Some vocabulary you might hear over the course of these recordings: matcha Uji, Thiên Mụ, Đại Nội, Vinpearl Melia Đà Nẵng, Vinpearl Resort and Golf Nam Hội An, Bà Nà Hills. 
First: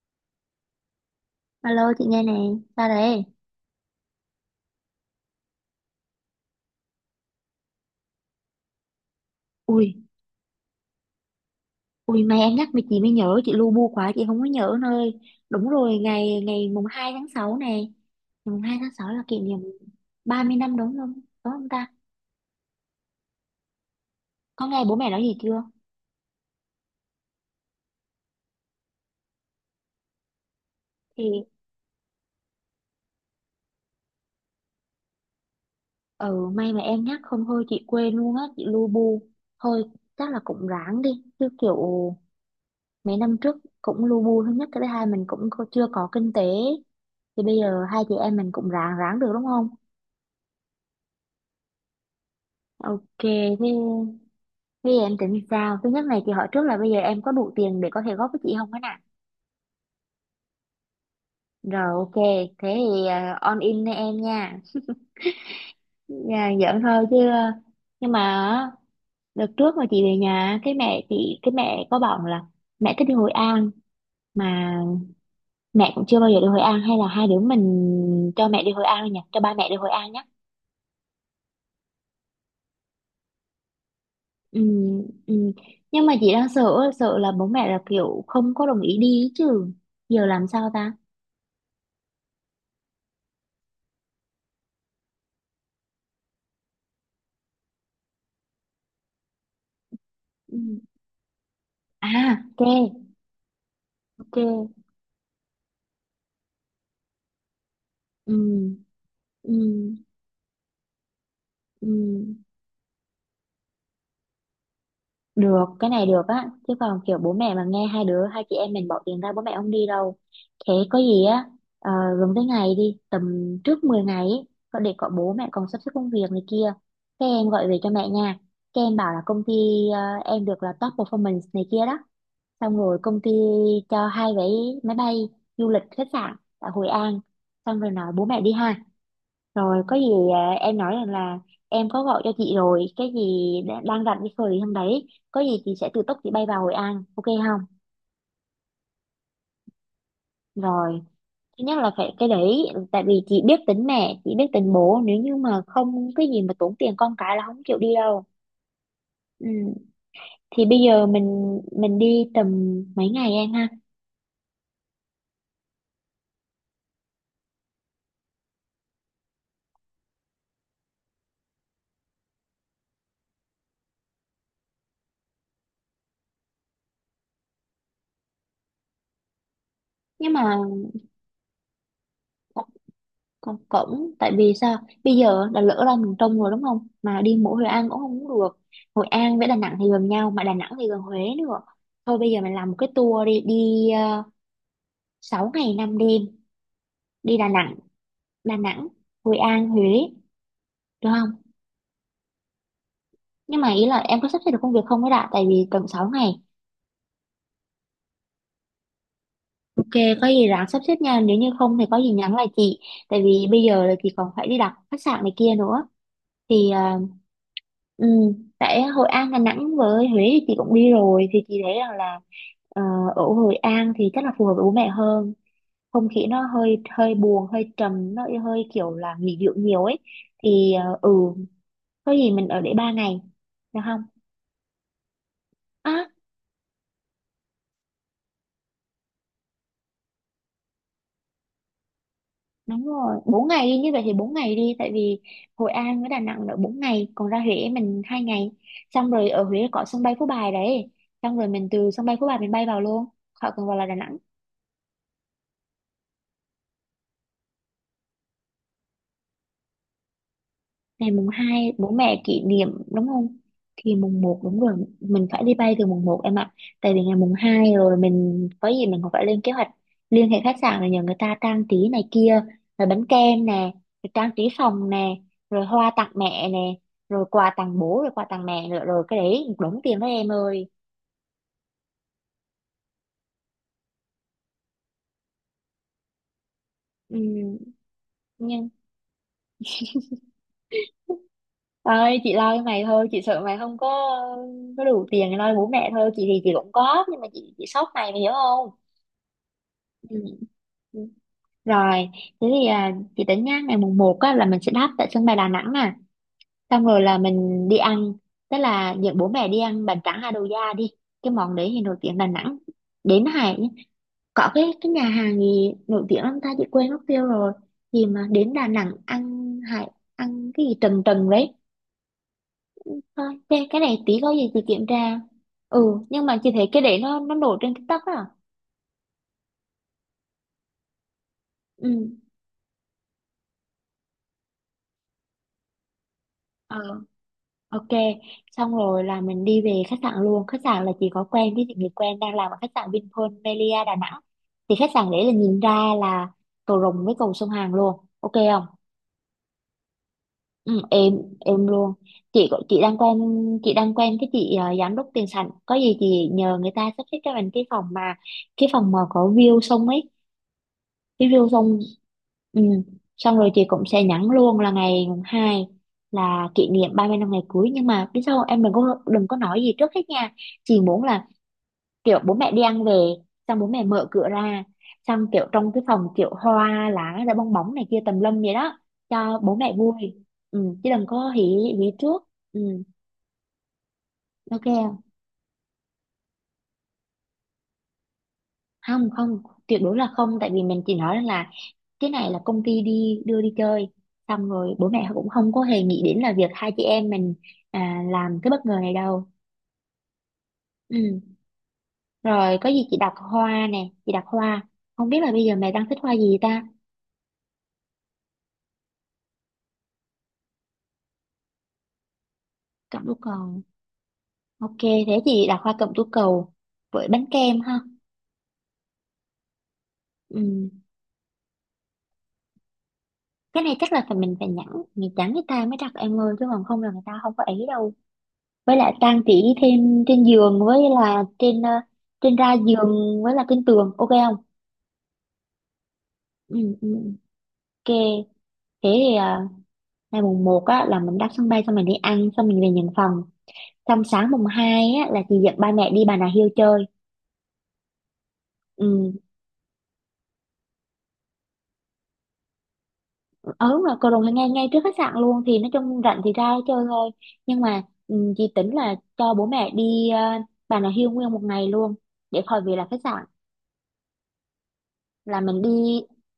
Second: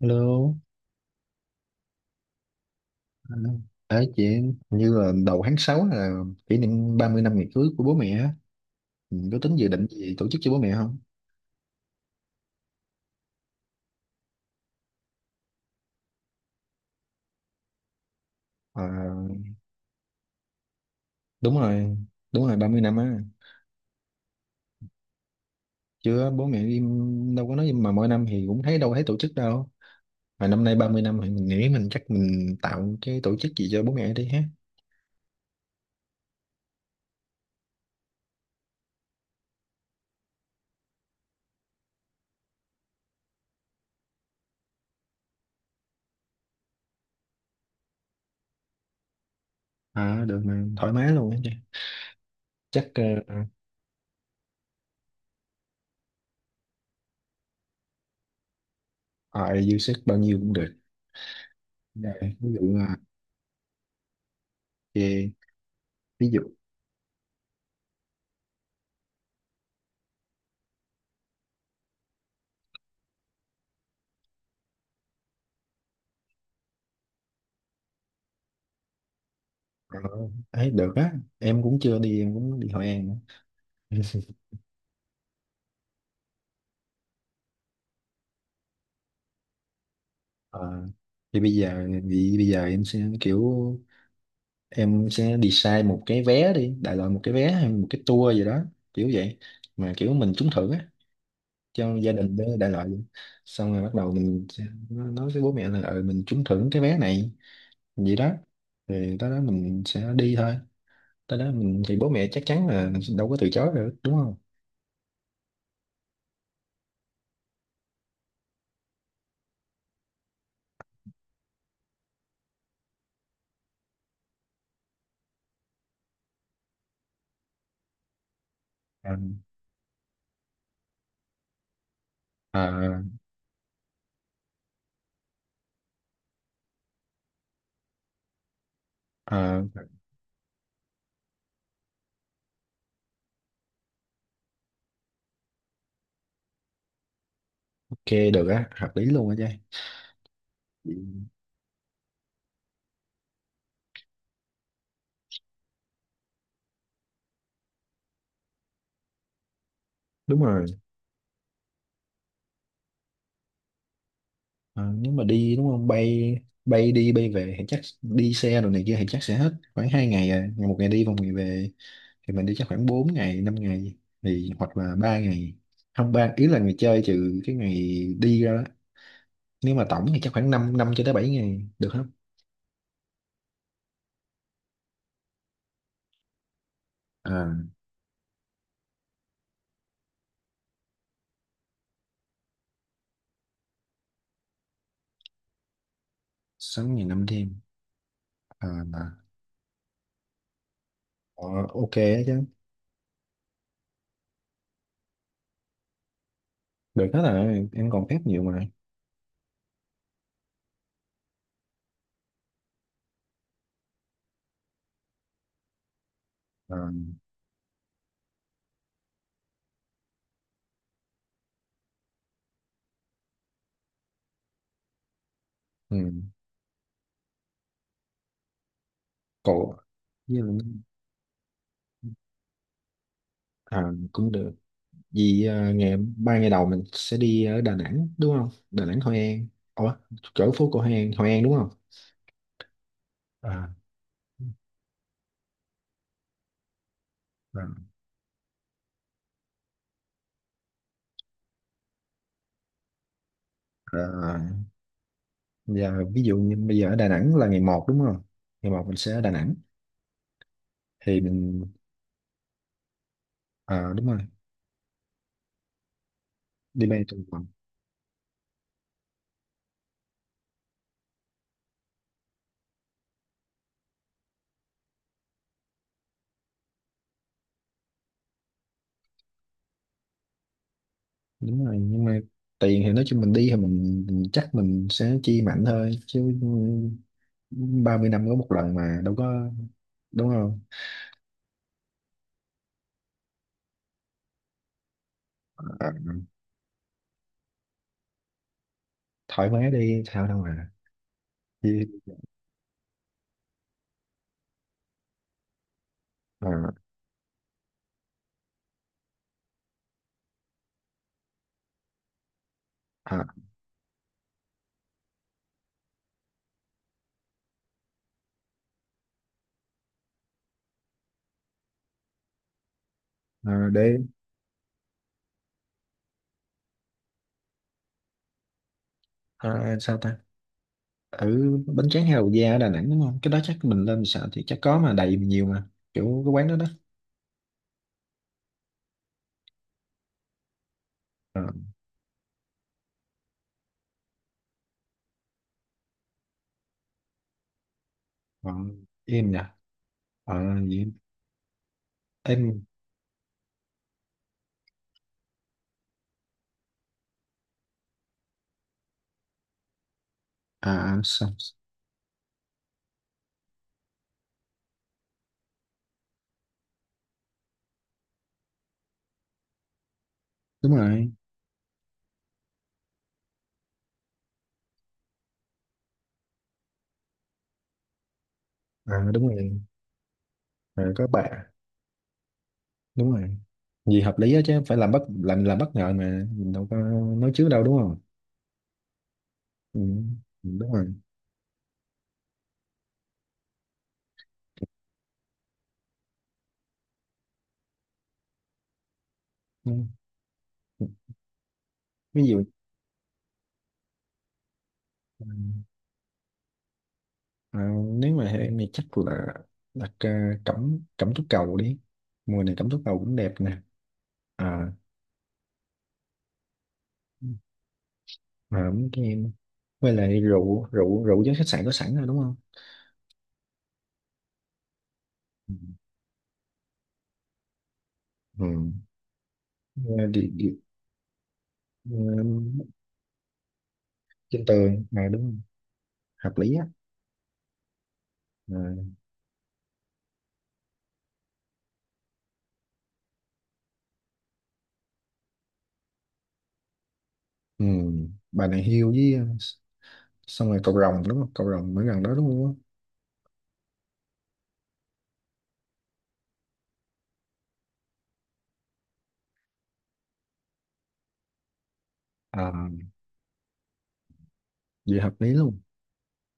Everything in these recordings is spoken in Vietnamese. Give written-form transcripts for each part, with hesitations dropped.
Hello. Alo chị nghe nè, sao đấy? À, đấy chị hình như là đầu tháng 6 là kỷ niệm 30 năm ngày cưới của bố mẹ á. Mình có tính dự định Ui, gì tổ chức cho bố mẹ không? ui may em nhắc mà chị mới nhớ, chị lu bu quá chị không có nhớ nơi. Đúng rồi, ngày ngày mùng 2 tháng 6 này. Ngày mùng hai À, tháng 6 là kỷ niệm 30 năm đúng không? Đúng đúng không ta? rồi, đúng rồi, 30 năm á. Có nghe bố mẹ nói gì chưa? Chưa, bố mẹ im đâu có nói mà mỗi năm thì cũng thấy đâu thấy tổ chức đâu. Mà năm nay 30 năm thì Thì mình nghĩ mình chắc mình tạo cái tổ chức gì cho bố mẹ đi ha. ừ may mà em nhắc không thôi chị quên luôn á, chị lu bu. Thôi chắc là cũng ráng đi, chứ kiểu mấy năm trước cũng lu bu thứ nhất cái thứ hai mình cũng chưa có kinh tế. Thì bây giờ hai chị em mình cũng ráng ráng được đúng không? À, được mà thoải mái luôn á chị. Chắc Ok, thế bây giờ em tính sao? Thứ nhất này thì hỏi trước là bây giờ em có đủ tiền để có thể góp với chị không á nè. Dư sức bao nhiêu cũng được. Rồi Rồi, ok, ví thế dụ là thì on in với em nha. về- ví À, dụ giỡn thôi chứ. Nhưng mà á, đợt trước mà chị về nhà, cái mẹ chị, cái mẹ có bảo là mẹ thích đi Hội An mà mẹ cũng chưa bao giờ đi Hội An hay là hai đứa mình cho mẹ đi Hội An nhỉ, cho ba mẹ đi Hội ờ, An nhé. ấy được á, em cũng chưa đi em cũng đi Hội An nữa. Ừ, ừ. Nhưng mà chị đang sợ sợ là bố mẹ là kiểu không có đồng ý đi ý chứ. Giờ làm sao Ờ, ta? thì bây giờ em sẽ kiểu em sẽ design một cái vé đi, đại loại một cái vé hay một cái tour gì đó kiểu vậy, mà kiểu mình trúng Ừ. thưởng á cho gia đình À, đó, đại loại ok, vậy. Xong rồi bắt đầu ok. mình sẽ nói với bố mẹ là ừ, mình trúng thưởng cái vé này vậy đó, Ừ, rồi tới đó mình ừ, sẽ đi thôi. Tới đó mình ừ. thì bố mẹ chắc chắn là đâu có từ chối được, đúng không? Được, cái này được á. Chứ còn kiểu bố mẹ mà nghe hai đứa, hai chị em mình bỏ tiền ra bố mẹ không đi đâu. Thế có gì á, ờ, gần tới ngày đi, tầm trước 10 ngày ấy, có để có bố mẹ còn sắp xếp công việc này kia. Thế em gọi về cho mẹ nha. Cái em bảo Ờ, là công ty ờ, em được là top performance này kia đó. ờ, Xong rồi công ty cho hai vé máy bay du lịch khách sạn tại Hội An. Xong rồi nói bố mẹ đi ha. ờ, Rồi có gì em nói rằng là em có gọi cho chị rồi, cái gì đang rảnh cái thời hôm đấy, có gì chị sẽ tự túc chị bay vào Hội An, ok không? ok, được á, hợp lý luôn á trai. Rồi, thứ nhất là phải cái đấy, tại vì chị biết tính mẹ, chị biết tính bố, nếu như mà không cái gì mà tốn tiền con cái là không chịu đi đâu. Ừ. Đúng Thì rồi. bây giờ mình đi tầm mấy ngày em ha? Ờ, Nếu mà đi đúng không, bay bay đi bay về thì chắc đi xe rồi này kia thì chắc sẽ hết khoảng 2 ngày, à ngày, một ngày đi và một ngày về, thì mình đi chắc khoảng 4 ngày 5 ngày, thì hoặc là 3 ngày, không ba ý là ngày chơi trừ cái ngày đi ra đó, nếu mà tổng thì chắc Nhưng khoảng mà 5 năm năm cho tới 7 ngày được không? con cổng tại vì sao bây giờ đã lỡ ra miền Trung rồi đúng không mà đi mỗi Hội À, An cũng không được. Hội An với Đà Nẵng thì gần nhau mà Đà Nẵng thì gần Huế nữa, thôi bây giờ mình làm một cái tour đi đi, uh, 6 ngày 5 đêm 6 ngày năm đi Đà đêm Nẵng, Đà À Nẵng mà Hội An Huế được không? ờ, ok đó chứ. Nhưng mà ý là em có sắp xếp được công việc không ấy đã tại vì cần 6 ngày. Được hết rồi, em còn phép nhiều mà. Ok, có gì ráng sắp xếp nha, nếu như không thì có gì nhắn lại chị, tại vì bây giờ là chị còn phải đi đặt khách sạn này kia nữa. thì À, ờ, Ừ, tại Hội An Đà Nẵng với Huế thì chị cũng đi rồi thì chị thấy rằng là ờ, ở Hội An thì chắc là phù hợp với bố mẹ hơn. Không khí ừ. nó hơi hơi buồn hơi trầm nó hơi kiểu là nghỉ dưỡng Cậu nhiều ấy. với- ừ, có gì mình ở để 3 ngày được à, không? cũng được. Vì ngày À ba ngày đầu mình sẽ đi ở Đà Nẵng đúng không? Đà Nẵng, Hội An. Ủa, chỗ phố cổ Hội An, Hội An đúng không? đúng rồi, 4 ngày à, đi như vậy thì 4 ngày đi tại vì Hội An với Đà Nẵng là 4 ngày còn ra Huế Vâng. mình 2 ngày. Xong rồi ở Huế có sân bay Phú Bài đấy, xong rồi mình từ sân bay Phú Bài mình bay vào luôn khỏi cần vào là Đà Nẵng. À, giờ ví dụ như bây giờ ở Đà Nẵng là ngày một đúng không? Ngày một mình sẽ ở Đà Nẵng, Ngày thì mùng mình 2 bố mẹ kỷ niệm đúng không, thì đúng rồi, mùng một đúng rồi, mình phải đi bay từ mùng một em ạ. đi Tại vì bay ngày từ mùng vòng. 2 rồi mình có gì mình còn phải lên kế hoạch liên hệ khách sạn rồi nhờ người ta trang trí này kia, rồi bánh kem nè, rồi trang trí phòng nè, rồi hoa tặng mẹ nè, rồi quà tặng bố rồi quà tặng mẹ nữa rồi cái đấy một đống tiền đó em ơi. Đúng rồi, nhưng mà tiền thì nói chung mình đi thì mình chắc mình sẽ chi mạnh thôi chứ, Ừ, 30 năm có một nhưng lần mà đâu có, đúng không? ơi chị lo cho mày thôi, chị sợ mày không có có đủ tiền để lo bố mẹ À, thôi, chị thì chị cũng có nhưng mà chị sốc mày, mày hiểu không? thoải mái đi sao đâu mà. Ừ. Thì, Rồi, thế thì chị tính nhá, ngày mùng một á, là mình sẽ đáp tại sân bay Đà Nẵng nè. à, Xong rồi là mình đi ăn, tức là dẫn bố mẹ đi ăn bánh tráng Hà Đồ Gia đi. Cái món đấy thì nổi tiếng Đà Nẵng. à, Đến Hải, có cái nhà hàng gì nổi tiếng lắm ta, chị quên mất tiêu rồi. Gì mà đến Đà Nẵng ăn Hải, ăn cái gì trần trần đấy. Thôi, cái để. này tí có gì chị kiểm tra. Ừ, nhưng mà chị thấy cái đấy nó nổi trên TikTok á. Ờ, Sao ta, ở bánh Ừ. tráng hay Hậu Gia ở Đà Nẵng đúng không? Cái đó chắc mình lên sợ thì chắc có mà đầy nhiều mà, kiểu cái quán đó đó. Ờ. Ok, xong rồi là mình đi về khách sạn luôn. Khách sạn là chị có Ờ, quen với chị người quen đang làm ở khách sạn Vinpearl Melia Đà Nẵng. Thì khách sạn đấy là nhìn ra là cầu Rồng với cầu sông Hàn luôn. Ok không? Còn em nhỉ. Ờ Ừ, gì em luôn. em Chị có- chị đang quen cái chị giám đốc tiền sảnh. Có gì chị nhờ người ta sắp xếp cho mình cái phòng mà có view sông ấy, à à, sao. review xong. Ừ. Xong rồi chị cũng sẽ nhắn luôn là ngày mùng hai là kỷ niệm 30 năm ngày cưới, nhưng mà biết sao không? Em đừng có nói gì trước hết nha. Đúng Chị muốn rồi. là kiểu bố mẹ đi ăn về xong bố mẹ mở cửa ra xong kiểu trong cái phòng kiểu hoa lá rồi bong bóng này kia tùm lum vậy đó, Đúng cho rồi. bố mẹ vui. Ừ. Chứ đừng Có bà. có hỉ hỉ trước. Ừ. Đúng rồi, gì hợp lý á, chứ phải Ok. Làm bất ngờ mà mình đâu có nói trước đâu, đúng không? Không, không, không, Ừ, tuyệt đối là không, ừ, tại vì đúng mình rồi. chỉ nói là cái này là công ty đi đưa đi chơi, xong rồi bố mẹ cũng không có hề nghĩ đến là việc hai chị em mình làm cái bất ngờ này đâu. Ừ. Ừ. Ví dụ, Rồi có gì chị đặt hoa nè, chị đặt hoa, không biết ừ, là bây giờ mẹ đang thích hoa gì ta. à, nếu mà em thì chắc là đặt, cẩm cẩm tú cầu đi, mùa này cẩm tú cầu Cẩm tú cũng đẹp nè. cầu. À Ok thế chị đặt hoa cẩm tú cầu với bánh kem ha. mà ấm cho em, với lại rượu Ừ. rượu rượu với khách sạn có sẵn rồi đúng không? Cái này chắc là phải mình phải nhắn, mình nhắn người Ừ. ta mới đặt em ơi chứ còn không là người ta không có ý đâu. Ừ. Với lại trang trí thêm Ờ, Đi, trên đi, giường với là ờ, trên ra giường với là trên tường, ok không? trên tường à đúng không? Hợp lý Ừ, á. ừ, ok. Thế À. thì ngày mùng một á, là mình đáp sân bay xong mình đi ăn xong mình về nhận phòng. Xong sáng mùng 2 á, là chị dẫn ba mẹ đi Bà Nà Hills chơi. Ừ. Bà này hiêu Ừ, với, xong rồi cậu rồng đúng không, cậu rồng mới gần đó đúng không? ờ, đúng rồi, cầu Rồng là ngay ngay trước khách sạn luôn thì nói chung rảnh thì ra chơi thôi. Nhưng mà ừ, chị tính là cho bố mẹ đi Bà Nà Hills nguyên một ngày luôn để à, khỏi về là khách sạn. Vậy hợp lý Là luôn. mình đi,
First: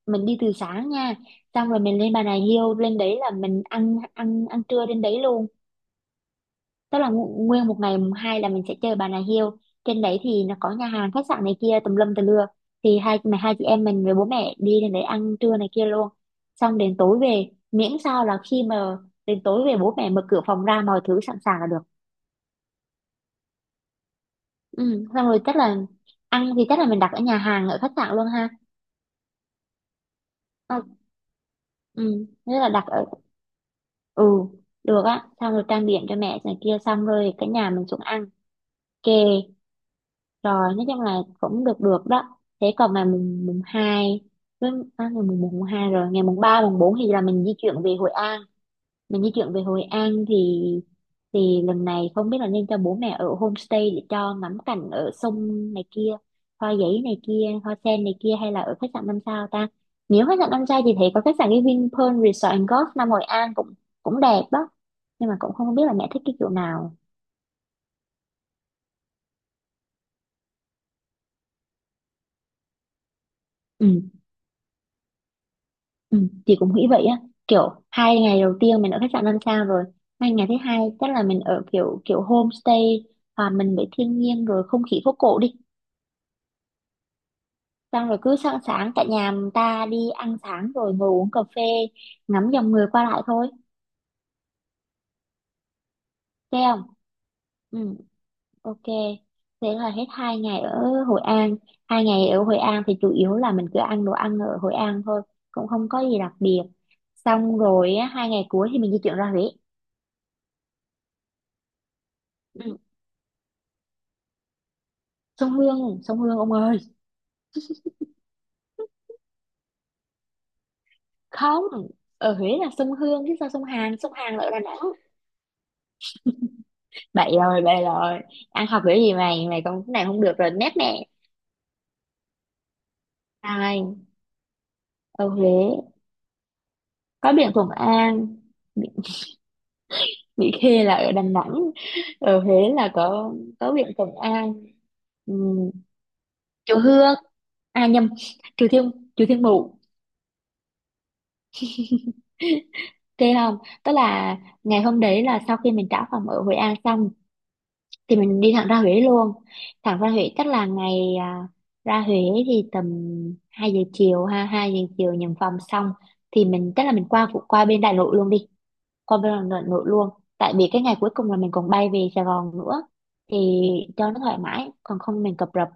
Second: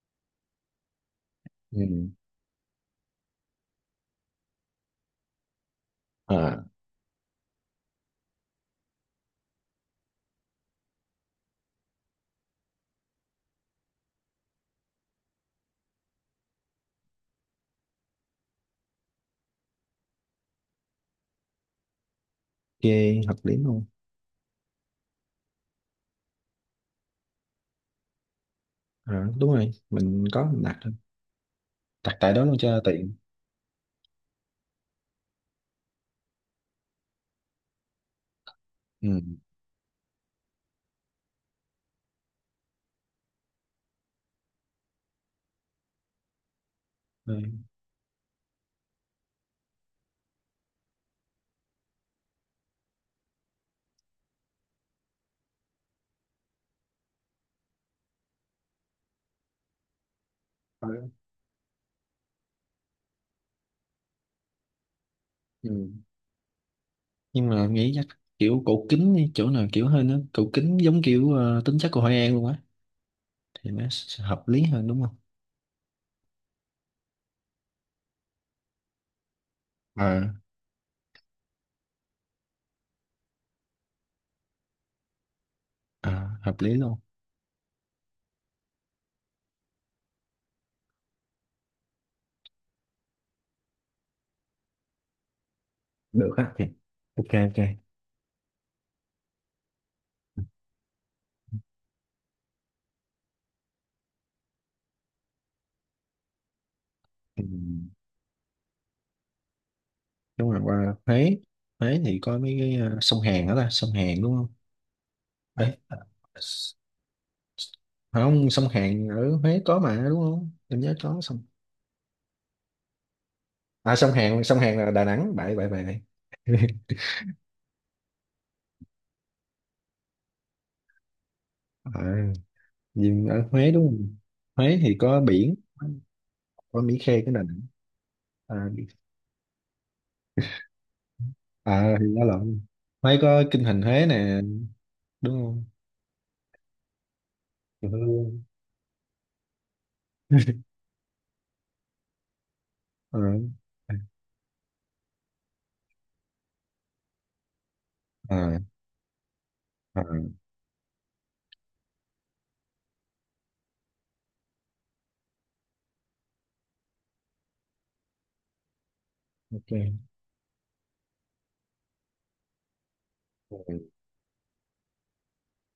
mình đi từ sáng nha. Xong rồi mình Ừ. lên Bà Nà Hills, lên đấy là mình ăn ăn ăn trưa trên đấy luôn, à, tức là nguyên một ngày mùng hai là mình sẽ chơi Bà Nà Hills. Trên đấy thì nó có nhà hàng khách sạn này kia tùm lum tùm lưa, thì hai chị em mình với bố mẹ đi lên đấy ăn trưa này kia luôn, xong đến tối về miễn sao là khi mà đến tối về bố mẹ mở cửa phòng ra mọi thứ sẵn sàng là được. ok. Hợp lý luôn. Ừ xong rồi chắc là ăn thì chắc là mình đặt ở nhà hàng ở khách sạn luôn ha. Đúng rồi, mình có mình đặt Ờ, thôi. Đặt ừ tại đó luôn nghĩa là cho đặt ở. tiện. Ừ được á, xong rồi trang điểm cho mẹ này kia xong rồi cả nhà mình xuống ăn kề, Ừ. rồi nói chung là cũng được được đó. Thế còn ngày mùng mùng hai với à, ngày mùng mùng hai rồi ngày mùng ba mùng bốn thì là Ừ. mình di chuyển về Hội An. Mình di chuyển về Hội An thì thì lần này không biết là nên cho bố mẹ ở homestay để cho ngắm cảnh ở sông này kia, hoa giấy này kia hoa sen này kia, hay là ở khách sạn năm sao ta. Nếu khách sạn năm sao thì thấy có khách sạn cái Vinpearl Resort and Golf Nam Hội An cũng cũng đẹp đó, nhưng mà cũng Ừ. không biết là mẹ thích cái kiểu nào. Nhưng mà nghĩ chắc kiểu cổ kính đi, chỗ nào kiểu hơn á, cổ kính giống kiểu tính chất của Hội An luôn á, thì nó Ừ. sẽ hợp lý hơn đúng không? Ừ, chị cũng nghĩ vậy á, kiểu 2 ngày đầu tiên mình ở khách sạn 5 sao rồi, Ờ. 2 ngày thứ hai chắc là mình ở kiểu kiểu homestay. À, mình với thiên nhiên rồi không khí phố cổ đi, À, hợp lý luôn. xong rồi cứ sáng sáng cả nhà người ta đi ăn sáng rồi ngồi uống cà phê, ngắm dòng người qua lại thôi. Được á, Thấy thì không? ok ok. Ừ, ok. Thế là hết 2 ngày ở Hội An. 2 ngày ở Hội An thì chủ yếu là mình cứ ăn đồ ăn ở Hội An thôi, cũng không có gì đặc biệt. Ừ. Xong rồi á, 2 ngày cuối thì mình di chuyển ra Huế. Đúng rồi, qua Huế. Huế thì có mấy cái Ừ. Sông Hàn đó ta, sông Hàn đúng không? Sông Đấy. Hương, sông Hương ông ơi! Không, sông Hàn ở Huế có mà đúng không, em nhớ có sông. Không, ở Huế là sông Hương chứ sao, sông À, Hàn, sông sông Hàn Hàn, là ở sông Đà Hàn Nẵng. là Đà Nẵng, bậy bậy bậy bậy. Bậy rồi, bậy rồi. Ăn học kiểu gì mày, mày còn cái này không được rồi, nét nè. à, nhưng ở Huế đúng Ai? không? Huế thì có Ở biển, Huế có Mỹ Khê, có cái Đà biển Nẵng. Thuận An. à, bị, bị khê là ở Đà Nẵng, thì nó ở Huế lộn. là Huế có có kinh có thành biển Huế Thuận nè An. đúng không? Ừm, Chùa Hương, à Ừ. nhầm, chùa Thiên Mụ. ờ Thế không? Tức là ngày hôm đấy là sau khi mình trả phòng ở Hội An xong thì mình đi ờ thẳng ra Huế luôn, thẳng ờ ra Huế chắc là ngày ra Huế thì tầm 2 giờ chiều, ha, 2 giờ chiều nhận phòng xong thì mình chắc là mình qua bên Đại Nội luôn đi, qua bên Đại Nội ok. luôn. Tại vì cái ngày cuối cùng là mình còn bay về Sài Gòn nữa, thì Rồi, cho nó thoải mái còn không mình cập rập.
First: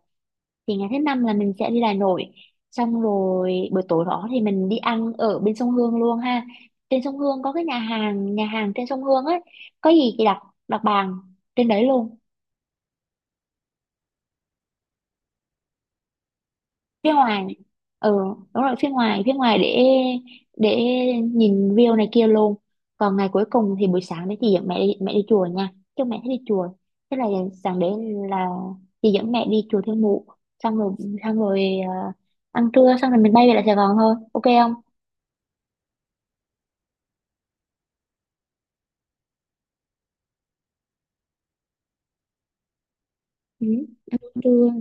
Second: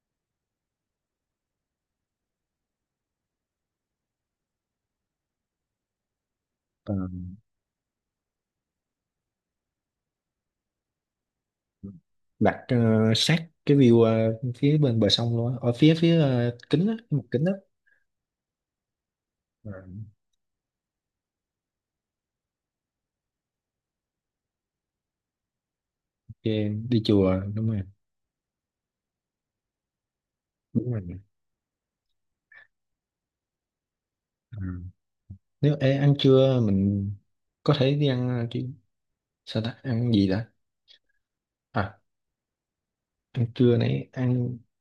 Thì ngày thứ năm là mình sẽ đi Đại Nội, xong rồi buổi tối đó thì mình đi ăn ở bên sông Hương luôn ha. ờ, Trên sông Hương có cái nhà hàng trên sông Hương ấy, có gì thì đặt đặt bàn trên đấy luôn. đặt sát cái view, phía bên bờ sông luôn á, ở phía phía kính á, cái Phía mặt kính á. ngoài. Ừ, đúng rồi, phía ngoài ờ, để nhìn view này kia luôn. Còn ngày cuối cùng thì buổi sáng đấy chị dẫn mẹ đi chùa nha, chứ mẹ thích đi ok. chùa. Đi Thế là chùa đúng sáng rồi. đấy là chị dẫn mẹ đi chùa Thiên Mụ, xong Đúng rồi rồi. xong rồi ờ, ăn trưa xong rồi mình bay về lại Sài Gòn thôi, ok ờ, không? Nếu ăn trưa mình có thể đi ăn, chứ sao ta, ăn gì đã. À, ăn Ừ. trưa nãy ăn. Trưa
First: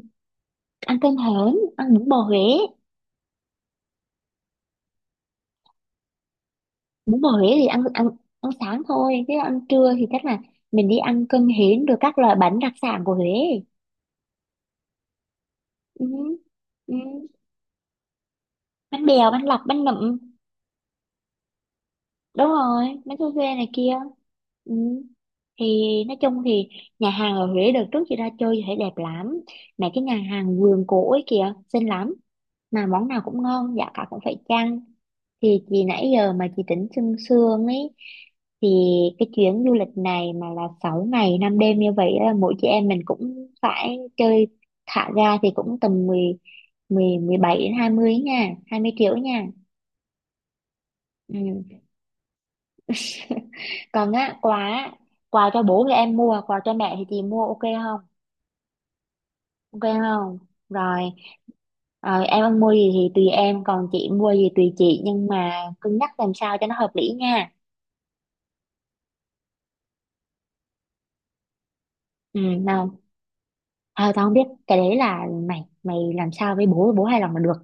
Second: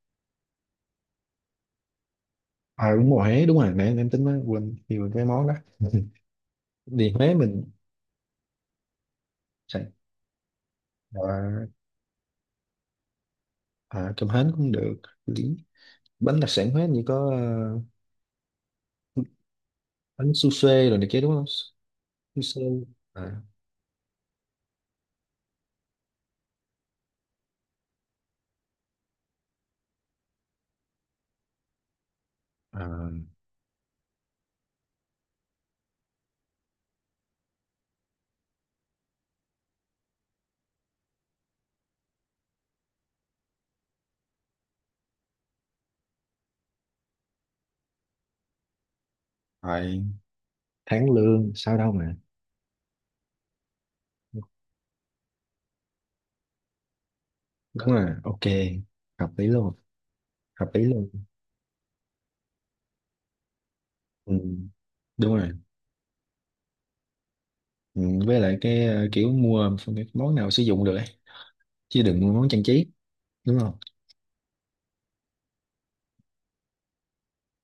ăn cơm hến, ăn bún bò Huế. Đúng rồi, Huế đúng rồi, nãy em tính mới quên nhiều cái món đó, đi Bún bò Huế Huế mình thì ăn ăn ăn sáng thôi, chứ ăn sẽ. trưa thì chắc là mình đi ăn cơm à, hến rồi các loại bánh đặc sản của Huế. Cơm hến cũng được lý. Ừ. Bánh đặc sản Huế Ừ. như có, Bánh bèo, bánh lọc, bánh nậm. bánh su xê rồi này kia đúng không? Su Đúng xê. rồi, bánh su à, phê này kia. Ừ. Thì nói chung thì nhà hàng ở Huế đợt trước chị ra chơi chị thấy đẹp lắm, mấy cái nhà hàng vườn cổ ấy kìa xinh lắm, mà món À, nào cũng ngon, giá cả cũng phải chăng. Thì chị nãy giờ mà chị tính sương sương ấy, thì cái chuyến du lịch này mà là 6 ngày 5 đêm, như vậy là mỗi chị em mình cũng phải chơi thả ga thì cũng tầm mười mười 17 đến 20 nha, 20 triệu nha. phải, tháng Ừ. lương sao đâu mà. Còn á, quà á, quà cho bố thì em mua, quà cho mẹ thì chị mua, ok Đúng không? rồi. Ok, hợp lý luôn. Ok không? Hợp lý Rồi, luôn. ờ, em muốn mua gì thì tùy em, còn chị Ừ, mua gì tùy chị, nhưng đúng rồi. mà cân nhắc làm sao cho nó hợp lý nha. Ừ, với lại cái kiểu mua cái món nào sử dụng được ấy, chứ đừng mua Ừ món trang trí nào. đúng không? À, tao không biết, cái đấy là mày, mày làm sao với bố, bố hài lòng là được,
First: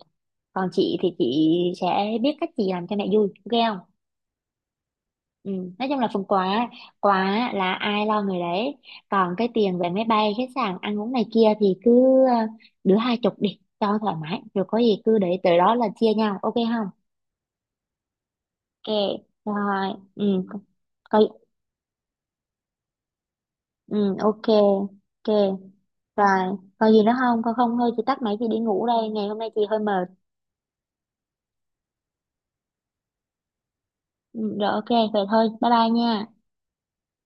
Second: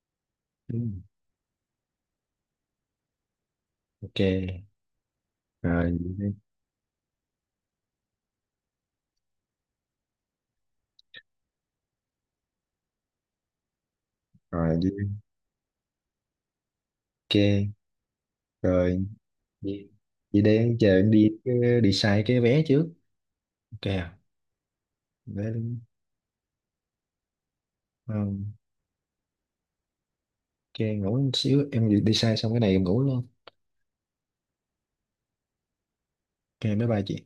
còn Ừ. chị thì chị sẽ biết cách chị làm cho mẹ vui, ok không? Ok. Ừ, nói Rồi chung là phần đi. quà, quà là ai lo người đấy, còn cái tiền về máy bay khách sạn ăn uống này kia thì cứ ờ, đứa hai chục đi cho thoải mái, rồi Rồi có đi. gì cứ để tới đó là chia nhau, ok không? Ok. Ok. Rồi, vậy Rồi, vậy ừ. để chờ em Coi. đi, đi xài cái vé trước. Ok. Ừ, ok. Ok. Vé đi. Rồi, còn gì nữa không con, không thôi chị Ờ, tắt máy chị đi ngủ đây, ngày hôm nay chị hơi mệt. ok, ngủ một xíu, em đi đi xài xong cái này em ngủ luôn. Ừ, rồi, ok vậy thôi, bye bye nha. Ok, bye bye chị.